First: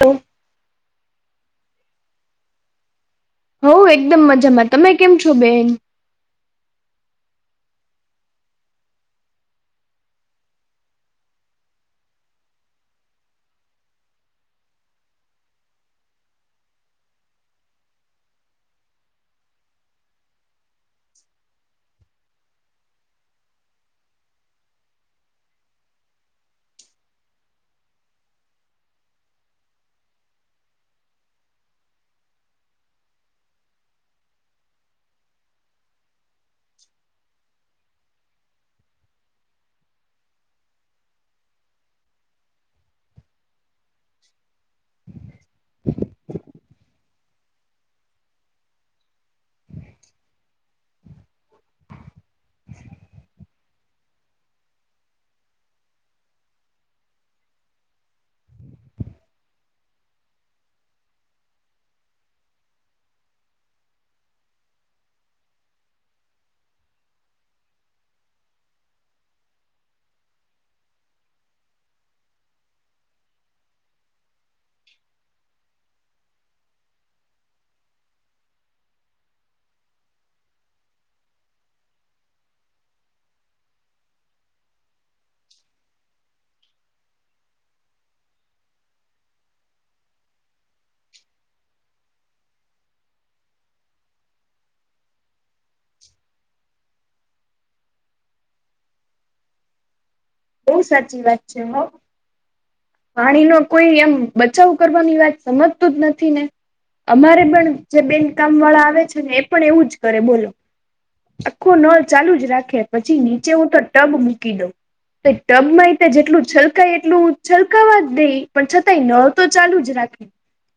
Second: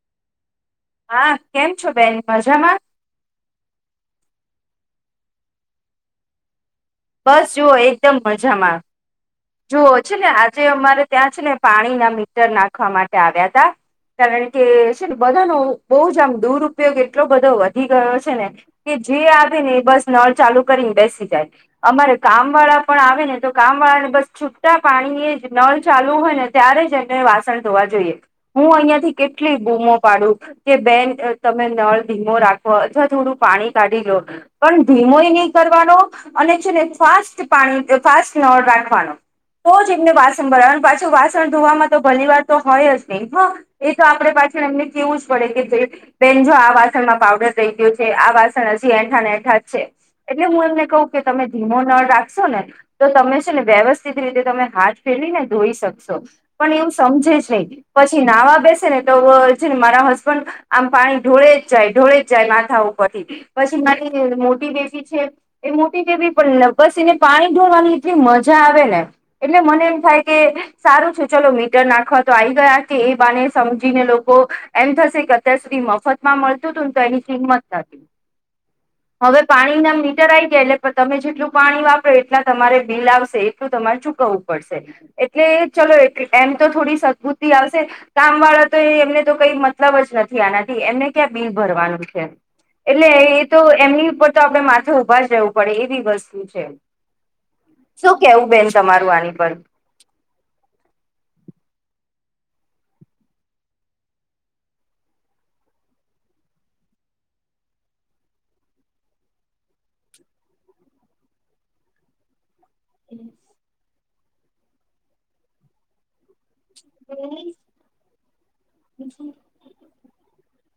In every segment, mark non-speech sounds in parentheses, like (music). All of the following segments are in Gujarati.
તો હા કેમ છો બેન મજામાં? હોઉ એકદમ મજામાં તમે કેમ છો બેન? બસ જુઓ એકદમ મજામાં. જુઓ છે ને આજે અમારે ત્યાં છે ને પાણીના મીટર નાખવા માટે આવ્યાતા. કારણ કે છે ને બધાનો બહુ જ આમ દુરપયોગ એટલો બધો વધી ગયો છે ને. કે જે આવે ને એ બસ નળ ચાલુ કરીને બેસી જાય. અમારે કામ વાળા પણ આવે ને તો કામ વાળા ને બસ- છૂટટા પાણી એ જ નળ ચાલુ હોય ને ત્યારે જ એમને વાસણ ધોવા જોઈએ. હું અહિયાં થી કેટલી બૂમો પાડું. કે બેન તમે નળ ધીમો રાખો અથવા થોડું પાણી કાઢી લો. પણ ધીમોય નહી કરવાનો અને છે ને ફાસ્ટ પાણી ફાસ્ટ નળ રાખવાનો. તો જ એમને વાસણ ભરાવે પાછું વાસણ ધોવામાં તો ભલી વાર તો હોય જ નહી હા. એ તો આપડે પાછળ એમને કેવું જ પડે કે જે બેન જો આ વાસણમાં પાવડર રહી ગયો છે આ વાસણ હજી એઠા ને એઠા જ છે. એટલે હું એમને કહું કે તમે ધીમો નળ રાખશો ને તો તમે છે ને વ્યવસ્થા િત રીતે તમે હાથ ફેરીને ધોઈ શકશો. પણ એમ સમજે જ નહી, પછી નાવા બેસે ને તો છેને મારા હસબન્ડ આમ પાણી ઢોળે જ જાય ઢોળે જ જાય માથા ઉપર થી પછી મારી મોટી બેસી છે. એ મોટી જેવી પણ બસ એને પાણી ઢોળવાની એટલી મજા આવે ને. એટલે મને એમ થાય કે સારું છે ચલો મીટર નાખવા તો આ આવી ગયા કે એ બાને સમજીને લોકો એમ થશે કે અત્યાર સુધી મફત માં મળતું હતું ને તો એની કિંમત નતી. હવે પાણી નામ મીટર આવી ગયા એટલે તમે જેટલું પાણી વાપરો એટલા તમારે બિલ આવશે. તું તમારે ચૂકવવું પડશે એટલે ચલો એ એમ તો થોડી સદબુતી આવશે. કામ વાળા તો એમને તો કઈ મતલબ જ નથી આના. એમને ક્યાં બિલ ભરવાનું છે એટલે એ તો એમની ઉપર તો આપડે માથું ઉભા જવું. પડે એ બી વસ્તુ છે. શું કેવું બેન તમારું આની પર. બઉ સાચી વાત છે હ. પાણી ન કોઈ એમ બચાવ કરવાની વાત સમજતું જ નથી ને. અમારે પણ જે બેન કામ વાળા આવે છે ને એ પણ એવું જ કરે બોલો. આખો ન ચાલુ જ રાખ. પછી નીચે હું તો ટબ મૂકી દઉં તો ટબમાં એ જેટલું છલકાય એટલું. છલકાવા જ દઈ પણ છતાંય ન તો ચાલુ જ રાખી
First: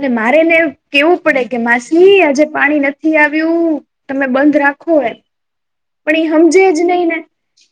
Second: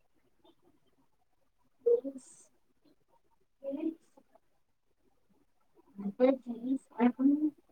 અને મારે ને. કેવું પડે કે માસી આજે પાણી નથી આવ્યું તમે બંધ રાખો એમ. પણ એ સમજે જ નહીં ને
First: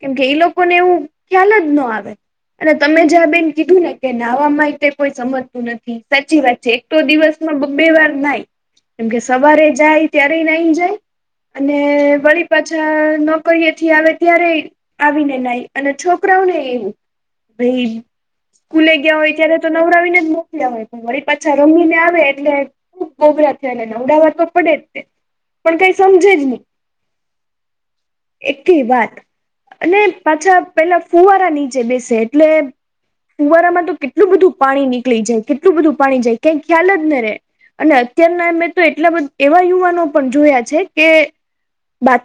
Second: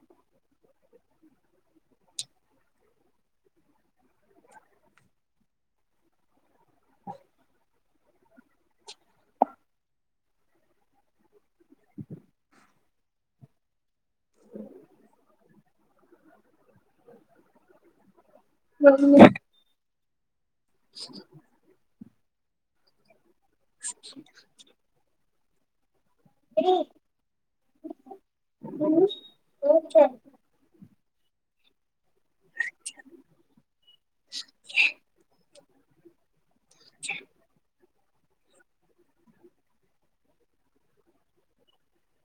કેમકે એઈ લોકોને એવું ખ્યાલ જ ન આવે. અને તમે જ્યાં બેન કીધું ને કે નાહવા મા કોઈ સમજતું નથી સાચી વાત છે. તો દિવસમાં બબે વાર નાઈ કેમકે સવારે જાય ત્યારે નહી જાય. અને વળી પાછા નોકરીએથી આવે ત્યારે આવીને નઈ. અને છોકરાઓને એ ભાઈ સ્કૂલે ગયા હોય ત્યારે તો નવરવિને ય વળ પાછા રમીને આવે એટલે ખુબ ગોભરા થયાને અમદાવાદ તો પડે. પણ કઈ સમજે જ. (inaudible) એક વાત અને પાછા પેલા ફુવારા નીચે બેસે. એટલે કુવારામાં તો કેટલું બધું પાણી નીકળી જાય કેટલું બધું પાણી જાય. કઈ ખ્યાલ જ ન રે અને અત્યારના મેં તો એટલા બધા એવા યુવાનો પણ જોયા છે કે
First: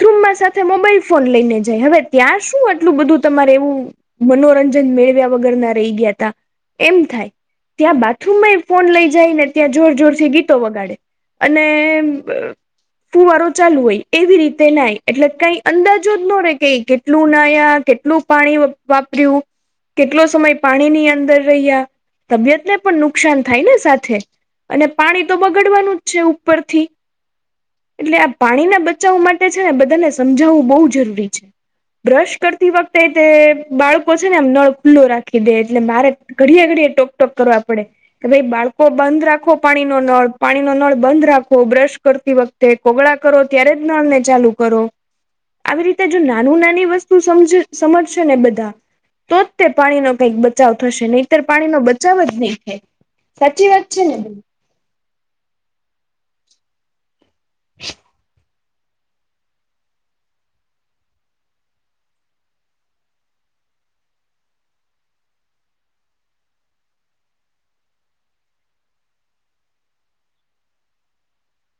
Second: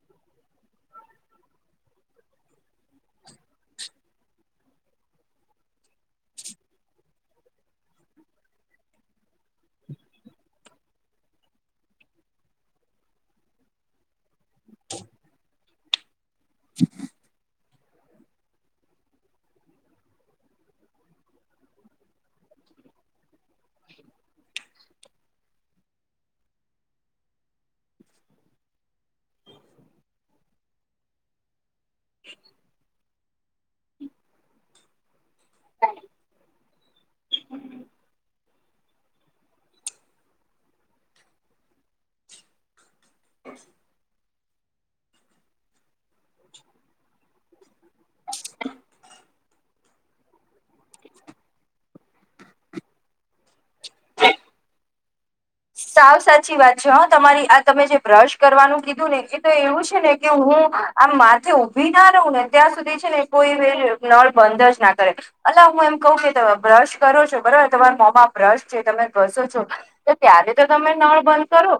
થરૂમમાં સાથે મોબાઈલ ફોન લઈને જાય હવે ત્યાં શું આટલું બધું તમારે એવું. મનોરંજન મેળવ્યા વગર ના રહી ગયા તા એમ થાય. ત્યાં બાથરૂમ માં ફોન લઈ જાય ને ત્યાં જોર જોરથી ગીતો વગાડે. અને ફુવારો ચાલુ હોય એવી રીતે તે નઈ એટલે કઈ અંદાજો જ ન રે કે કેટલું નાયા કેટલું પાણી. વાપર્યું. કેટલો સમય પાણીની અંદર રહ્યા તબિયતને પણ નુકસાન થાય ને સાથે. અને પાણી તો બગાડવાનું જ છે ઉપરથી એટલે આ પાણીના બચાવવા મા ટે ને બધાને સમજાવવું બહુ જરૂરી છે બ્રશ કરતી વખતે તે બાળકો. છે ને એમ નળ ખુલ્લો રાખી દે એટલે મારે ઘડિએ ઘડએ ટોક ટોક કરવા પડે. કે ભાઈ બાળકો બંધ રાખો પાણી ન નળ પાણી નો નળ બંધ રાખો બ્રશ કરતી વખ તે કોગળા કરો ત્યારે જ નાળને ચાલુ કરો. આવી રીતે જો નાનું નાની વસ્તુ સમ સમજશે ને બધા તો જ તે પાણીનો કંઈક બચાવ થશે નહીતર પાણીનો બચાવ જ નહીં થાય. સાચી વાત છે ને. સાવ સાચી વાત છે હા તમારી આ તમે જે બ્રશ કરવાનું કીધું ને એ તો એવું છે ને કે હું આમ માથે ઉઊભી ના રહું ને ત્યાં સુધી છે ને કોઈ નળ બંધ જ ના કરે. અ હું એમ કહું કે ત બ્રશ કરો છો બરોબર તમારા મોમાં બ્રશ છે તમે ઘસો છો. તો ત્યારે તો તમે નળ બંધ કરો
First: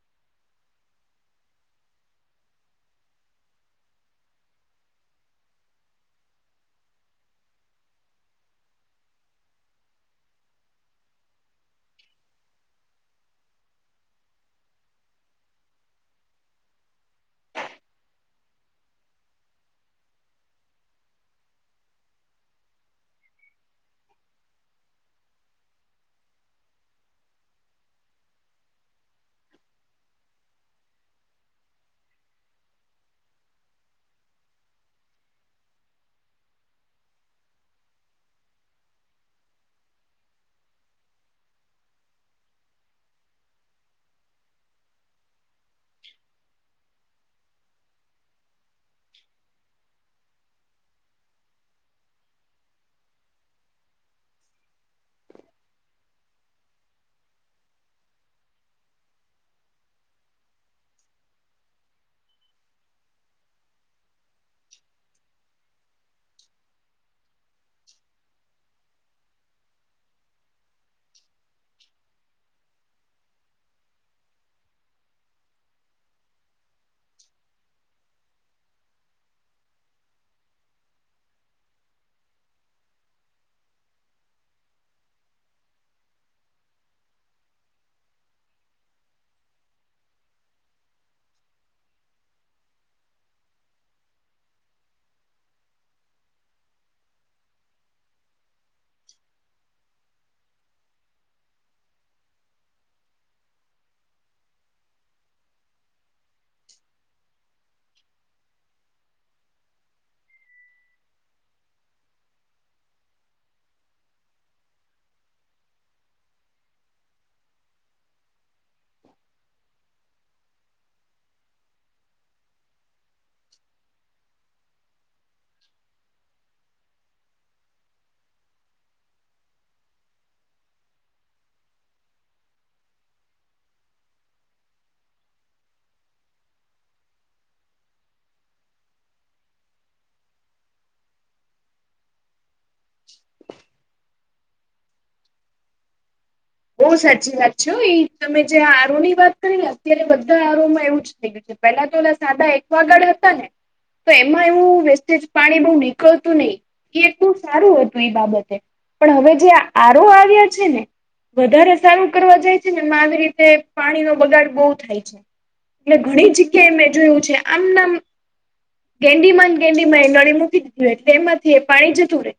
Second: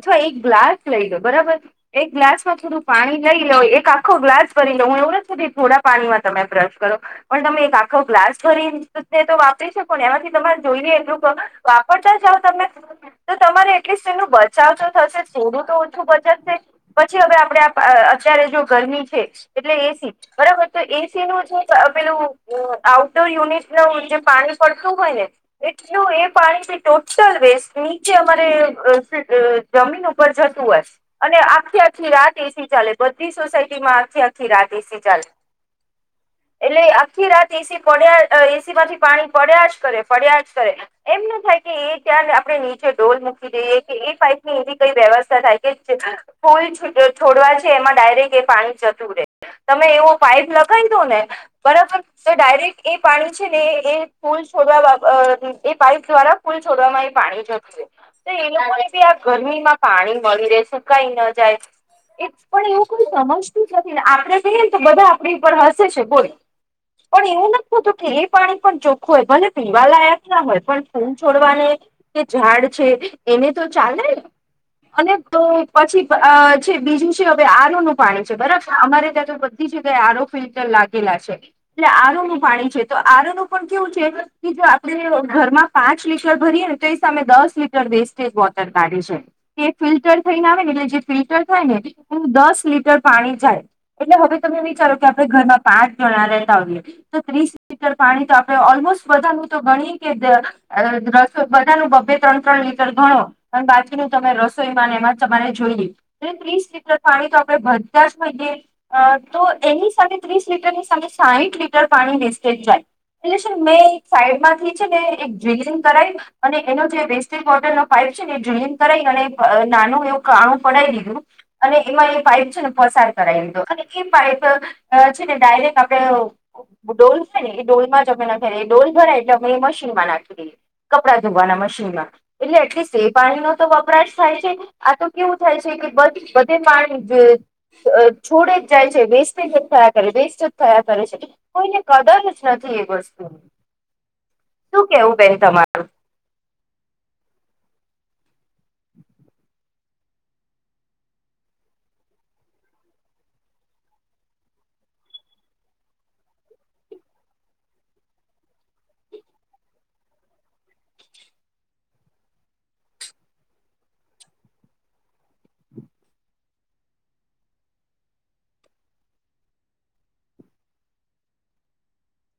અથવા એક ગ્લાસ લઈ લો બરાબર. એક ગ્લાસમાં થોડું પાણી લઈ લોઉ એક આખો ગ્લાસ ભરી લઉ હું એવુ નથી કેતી તમે થોડા પાણીમાં તમે બ્રશ કરો. પણ તમે એક આખો ગ્લાસ ભરીને તો વાપરી શકો ને એમાંથી તમારે જોઈએ એટલું વાપરતા જાઓ તમે. તો તમારે એટલીસ્ટ એનું બચાવ તો થશે સોડું તો ઓછું બચાવશે- - પછી અગર આપડે અત્યારે જો ગરમી છે એટલે એસી- - બરાબર તો એસી નું જે પેલું આઉટડોર યુનિટ ન જે પાણી પડતું હોય ને- - એટલું એ પાણી ટોટલ વેસ્ટ- - નીચે અમારે જમીન ઉપર જતું હશે. અને આખી આખી રાત એસી ચાલે બધી સોસાયટી માં આખી આખી રાત એસી ચાલે. એટલે આખી રાત એસી પડ્યા એસી માંથી પાણી પડ્યા જ કરે પડ્યા જ કરે- - એમ ન થાય કે એ ત્યા- - આપણે નીચે ઢોલ મૂકી દઈએ કે એ પાઇપ ની એવી કઈ વ્યવસ્થા થાય કે- - પુલ છોડવા છે એમાં ડાયરેક્ટ એ પાણી જતું રહેે- - તમે એવો પાઈપ લગાવી દો ને બરાબર- - તો ડાયરેક્ટ એ પાણી છે ને એ પૂલ છોડવા એ પાઈપ દ્વારા પૂલ છોડવામાં આવી- - પાણી જતું તો એ લોકોને બી આ ગરમીમાં પાણી મળી રહેશે કઈ ન જાય- - પણ એવું કોઈ સમજતું જ નથી ને આપડે જોઈએ ને તો બધા આપણી ઉપર હસે છે બોલી? પણ એવું નતું કે એ પાણી પણ ચોખ્ખું હોય ભલે પીવાલાયક ના હોય પણ ફૂલ છોડવાને- - કે ઝાડ છે એને તો ચાલે- - અને તો પછી છે બીજું છે હવે આરુનું પાણી છે બરાબર અમારે ત્યાં તો- - જગ્યા એ આરોફિલ્ટર લાગેલા છે. એટલે આરો નું પાણી છે તો આરો નું પણ કેવું છે કે જો આપણે ઘરમાં પાંચ લીટર ભરીએ ને તો- - સામે દસ લીટર વેસ્ટેજ વોટર કાઢીશુ. એ ફિલ્ટર થઈને આવે ને એટલે જે ફિલ્ટર થાય ને એ દસ લીટર પાણી જાય- - એટલે હવે તમે વિચારો કે આપણે ઘરમાં પાંચ જણા લેતા હોઈએ તો ત્રીસ- - લીટર પાણી તો આપણે ઓલમોસ્ટ વધાનું તો ગણી કે રસ- - ન બ બે ત્રણ લીટર ગણો અને બાકીનું તમે રસોઈ મા એમાં તમારે જોઈએ- - એ ત્રીસ લીટર પાણી તો આપણે ભરતા જ હોય એ. અ તો એની સા ત્રીસ લીટરની સામે સાહીઠ લીટર પાણી વેસ્ટેજ જાય- - એટલે મેં એક સાઈડ માંથી છે ને એક ડ્રિલિંગ કરાવી- - અને એનો જે વેસ્ટેજ વોટર ન પાઈપ છે ને એ ડ્રીન કરાઈ અને નાનું એવું કાણું પડાઈ દીધું- - અને એમાં એ પાઈપ છે ને પસાર કરાવી લીધો અને એ પાઈપ- - છે ને ડાયરેક્ટ આપડે- - ડોલ છે ને એ ડોલમાં જ અમે નથીએ ડોલ ભરાય એટલે અમે એ મીનમાં નાખી દઈએ- - કપડા ધોવાના મશીન માં એટલે એટલી સ એ પાણી નો તો વપરા જ થાય છે. આ તો કેવું થાય છે કે બધે માણ- - છોડે જ જાય છે વેસ્ટેજ જ થયા કરે વેસ્ટ જ થયા કરે છે કોઈને કદર- - નથી એ વસ્તુ શું કેવું બેન તમારે? બહ સાચી વાત છે એ તમે જે આરો ની વાત કરી ને અત્યારે બધા આરો માં એવું જ થઈ ગય- - પેલા તો એ સાદા એકવાગળ હતા ને- - તો એમાં એવું વ્યસ્જ પાણી બહ નીકળતું નહી. એ એટલું સારું હતું એ બાબતે પણ હવે જે આરો આવ્યા છે ને- - વધારે સારું કરવા જાય છે ને એ આવી રીતે પાણી નો બગાડ બહુ થાય છે- - એટલે ઘણી જગ્યાએ મેં જોયું છે આમ નામ- - ગેંડી જ ગેંડીમાં એ નળી મૂકી દીધી હો એટલે એમાંથી એ પાણી જતું રહેે.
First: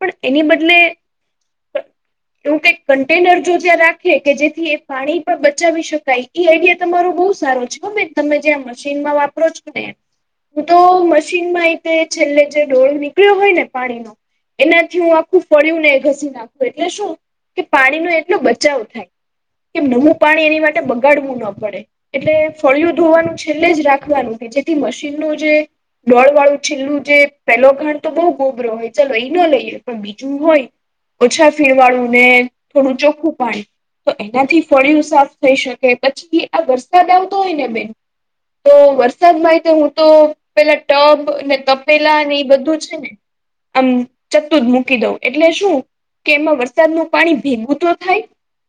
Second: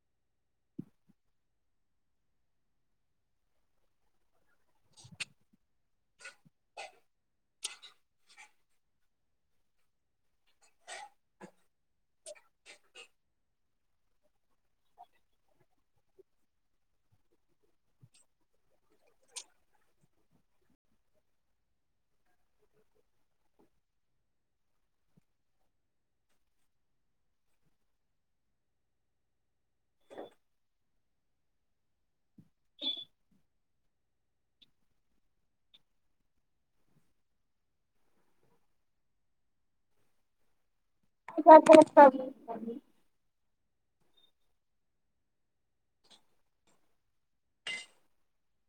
પણ એની બદલે એવું કક- - કન્ટેનર જો ત્યાં રાખે કે જેથી એ પાણી પણ બચાવી શકાય એ આઈડિયા તમારો બહુ સારો છેમેન. તમે જ્યાં મશીનમાં વાપરો છો ને. હું તો મશીન માં એતે છેલ્લે જે ડઢોળ નીકળ્યો હોય ને પાણીનો. એનાથી હું આખું ફળ્યું ને ઘસી નાખું એટલે શું. કે પાણી ન એટલો બચાવ થાય કે નમું પાણી એની માટે બગાડવું ના પડે. એટલે ફળિયો ધોવાનું છેલ્લે જ રાખવાનું છે જેથી મશીનનું જે. ડોળ વાળું છેલ્લું જે પેલો ઘાણ તો બહુ ગોબરો હોય ચલો એઈ ન લઈએ પણ. બીજું હોય ઓછા ફીરવાળું ને થોડું ચોખ્ખું પાડ. તો એનાથી ફળિઓ સાફ થઈ શકે પછી આ વરસાદ આવતો હોય ને બેન. તો વરસાદ માહ હું તો. પેલા ટબ ને તપેલા અને એ બધું છે ને. આમ ચતું જ મૂકી દઉં એટલે શું કે એમાં વરસાદનું. પાણી ભેગું તો થાય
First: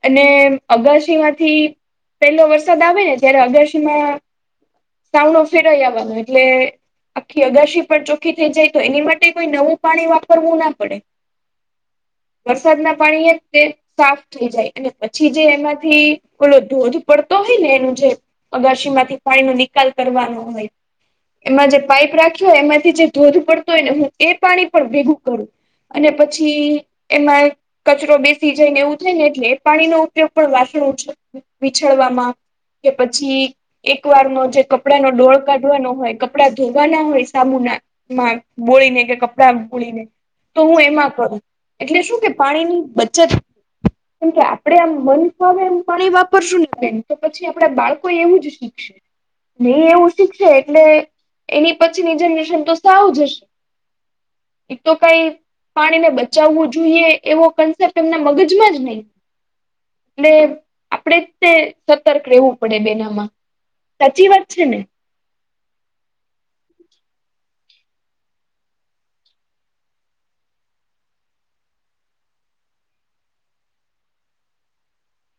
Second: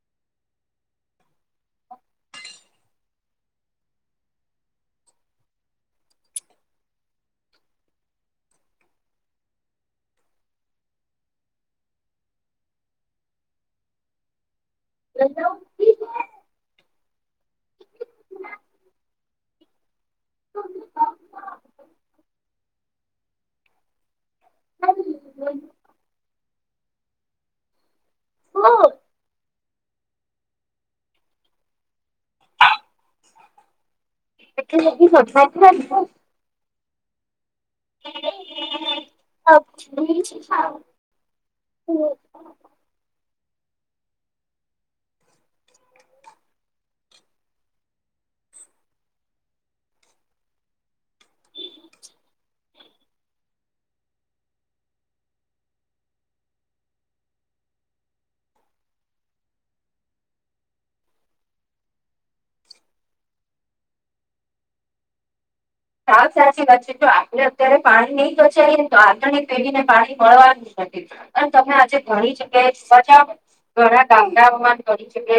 અને અગાસી માંથી. પેલો વરસાદ આવે ને ત્યારે અગશીમાં સાવનોો ફેરઈ આવવાનો એટલે. આખી અગશી પણ ચોખ્ખી થઈ જાય તો એની માટે કોઈ નવું પાણી વાપરવું ના પડે. વરસાદ ના પાણી એ તે સાફ થઈ જાય અને પછી જે એમાં. થી ઓલો ધોધ પડતો હોય ને એનું જે. અગારશી માંથી પાણી નો નિકાલ કરવાનો હોય. એમાં જે પાઈપ રાખ્યો હોય એમાંથી જે ધોધ પડતો હોય ને હું. એ પાણી પણ ભેગું કરું અને પછી એમાં કચરો બેસ. સથી જાય ને એવું થાય ને એટલે પાણીનો ઉપયોગ પણ વાસણ વિછડવામાં. કે પછી એક વારનો જે કપડાનો ડોળ કાઢવાનો હોય. આપડા ધોવાના હોય સામું ના. બોળને કે કપડા બોલીને તો હું એમાં કરું એટલે શું કે. પાણી ની બચત. કેમ કે આપણેે આમ મન એમ પાણી વાપરશું નાે તો પછી આપણા બાળકો એવું જ શીખશે. નહી એવું શીખશે એટલે એની પછીની જનરેશન તો સાવું જ હશે. એક તો કઈ પાણીને બચાવવું જોઈએ એવો કન્સેપ્ટ. તેમના મગજમાં જ નહી. એટલે આપડે તે સતર્ક રહેેવું પડે બેનામાં. સાચી વાત છે ને. સાવ સાચી વાત છે જો આપડે અત્યારે પાણી નહી બચાવીએને તો આગળણે પેઢીને પાણી મળવાનું નથી. અને તમે આજે ઘણી જગ્યાએ સજા. ઘણા ગામડાા અપમાન કરી છે બ.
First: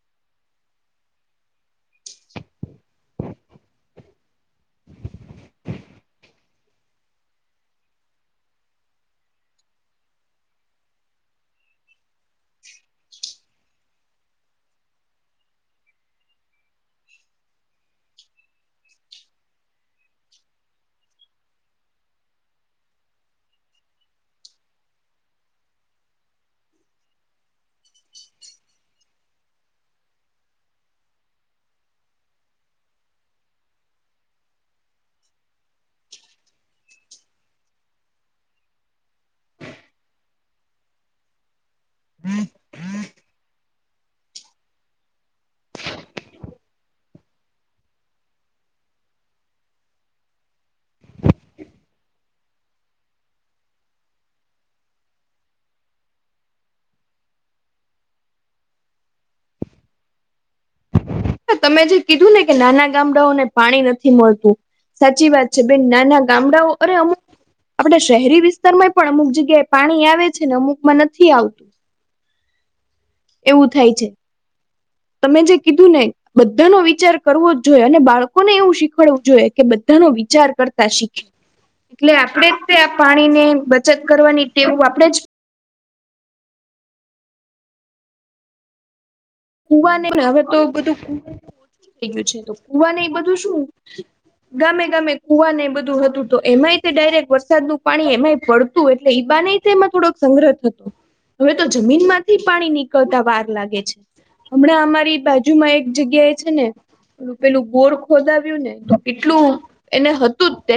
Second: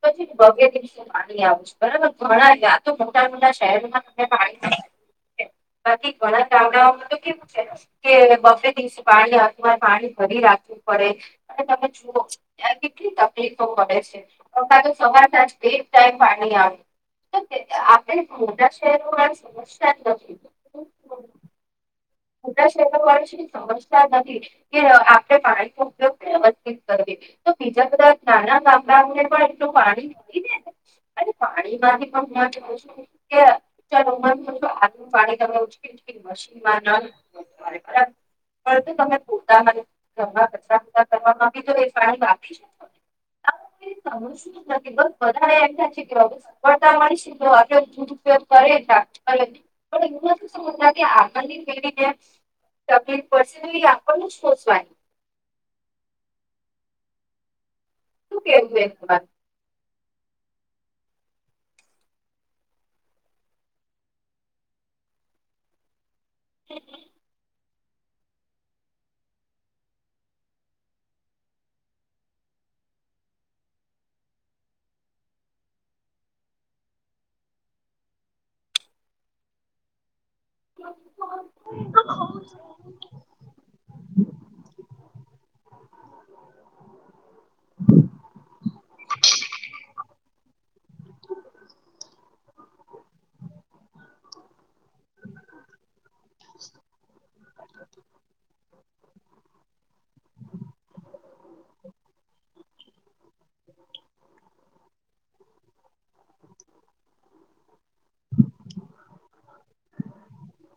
પછી ભગ્ય દિવસે પાની આવ છે બરાબર ઘણા વાતો મોટા મોટા શહેરોમાં. પાણી બાકી ઘણા કામડાઓમાં તો કેવું છે. કે બફરે દિવસે પાણીની હાથમાંર પાણી ભરી રાખવું પડે. અને તમે જુઓ ત્યાં કેટલી તકલીફો પડે છે. અતા તો સવાર સાંજ બે ટાઈમ પાણી આવે આપણે મોજા. સમસ. (unintelligible) ખટા કહેત્ર સમસ્યા નથી કે આપણે પાણી નો ઉપયોગ વ્યવસ્થિત કરીવીએ. તો બીજા બધા નાના ગામડાને પણ એટલું પાણી મળી નેને. અરે પાણી બાકી પણ હ કું છું. આું પાણી તમે ઉકે મશીનમાં ના. (inaudible) પણ તો તમે પોતામાંવા કચરારા કરવામાં બી તો વેસાણી બાી શકો. સમ શું નથી બસ વધારે એમ થચી ગ બ. પતા મળશ દુરુપયોગ કરે ડરે. પણ એું શ શુંતા કે આગની પે. તને પર્સનલી આપણનું જ સોચવાનું. કે (inaudible) તમે જે કીધું ને કે નાના ગામડાઓને પાણી નથી મળતું સાચી વાત છે બેન નાના ગામડાઓ અરે અમુક આપડ શહેરી વિસ્તારમાંય પણ અમુક જગ્યાએ પાણી આવે છે ને અમુકમાં નથી આવતું. એવું થાય છે. તમે જે કીધું ને. બધાનો વિચાર કરવો જ જોઈએ અને બાળકોને એવું શીખવાડવું જોઈએ કે બધાનો વિચાર વિચાર કરતા શીખ એટલે આપણેે જ તે આ પાણીને બચત કરવાની ટેવું આપણેે જ હમ. કુવા ન હવે તો બધું થઈ ગયું છે કુવા ન બધું શું? ગામે ગામે કુવાને એ બધું હતું તો એમાંય ડાયરેક્ટ વરસાદ નું પાણી એમાંય પડતું. એટલે ઈ બહાને એમાં થોડોક સંગ્રહ થતો હતો. હવે તો જમીન માંથી પાણી નીકળતા વાર લાગે છે. હમણાં અમારી બાજુમાં એક જગ્યા એ છે ને પેલું ગોળ ખોદાવ્યું ને તો કેટલું એને હતું જ તે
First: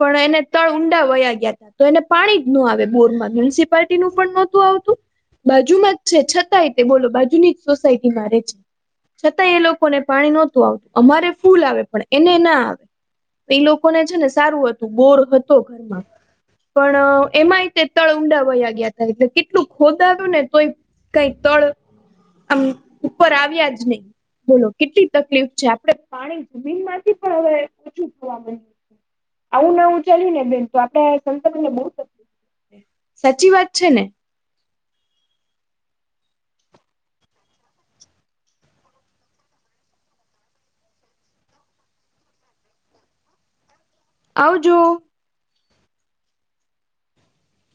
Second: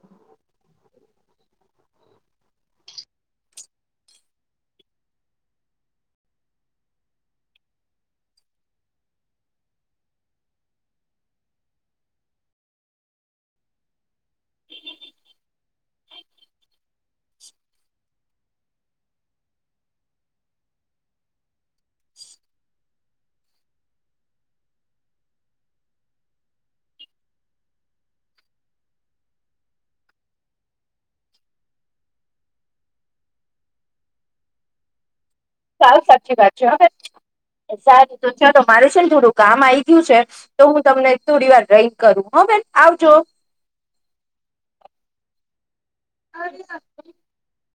પણ એને તળ ઊંડા વયા ગયા હતા. તો એને પાણી જ ન આવે બોરમાં મ્યુનિસિપાલટી નું પણ નહોતું આવતું. બાજુમાં જ છે છતાંય તે બોલો બાજુની જ સોસાયટીમાં રહે છે. છતાંય એ લોકોને પાણી નહોતું આવતું અમારે ફૂલ આવે પણ એને ના આવે. એ લોકોને છે ને સારું હતું બોર હતો ઘરમાં પણ એમાંય તે તળ ઊંડા વયા ગયા હતા એટલે કેટલું ખોદ આવ્યું ને તોય કઈ ત (unintelligible) તોળ આમ ઉપર આવ્યાજ નહી. બોલો કેટલી તકલીફ છે આપડ પાણી જમીન માંથી પણ હવે ઓછું જોવા મળે. આવું ના આવું ચાલ્યું ને બેન તો આપડે સંતને (inaudible) બહુ. સાચી વાત છે ને? સાવ સાચી વાત છે હવે સાચું તો છે તો મારું છે ને થોડું કામ આઈ ગયું છે. તો હું તમને થોડી વાર રહીને કરું હ બેન આવજો. આવજો. હા.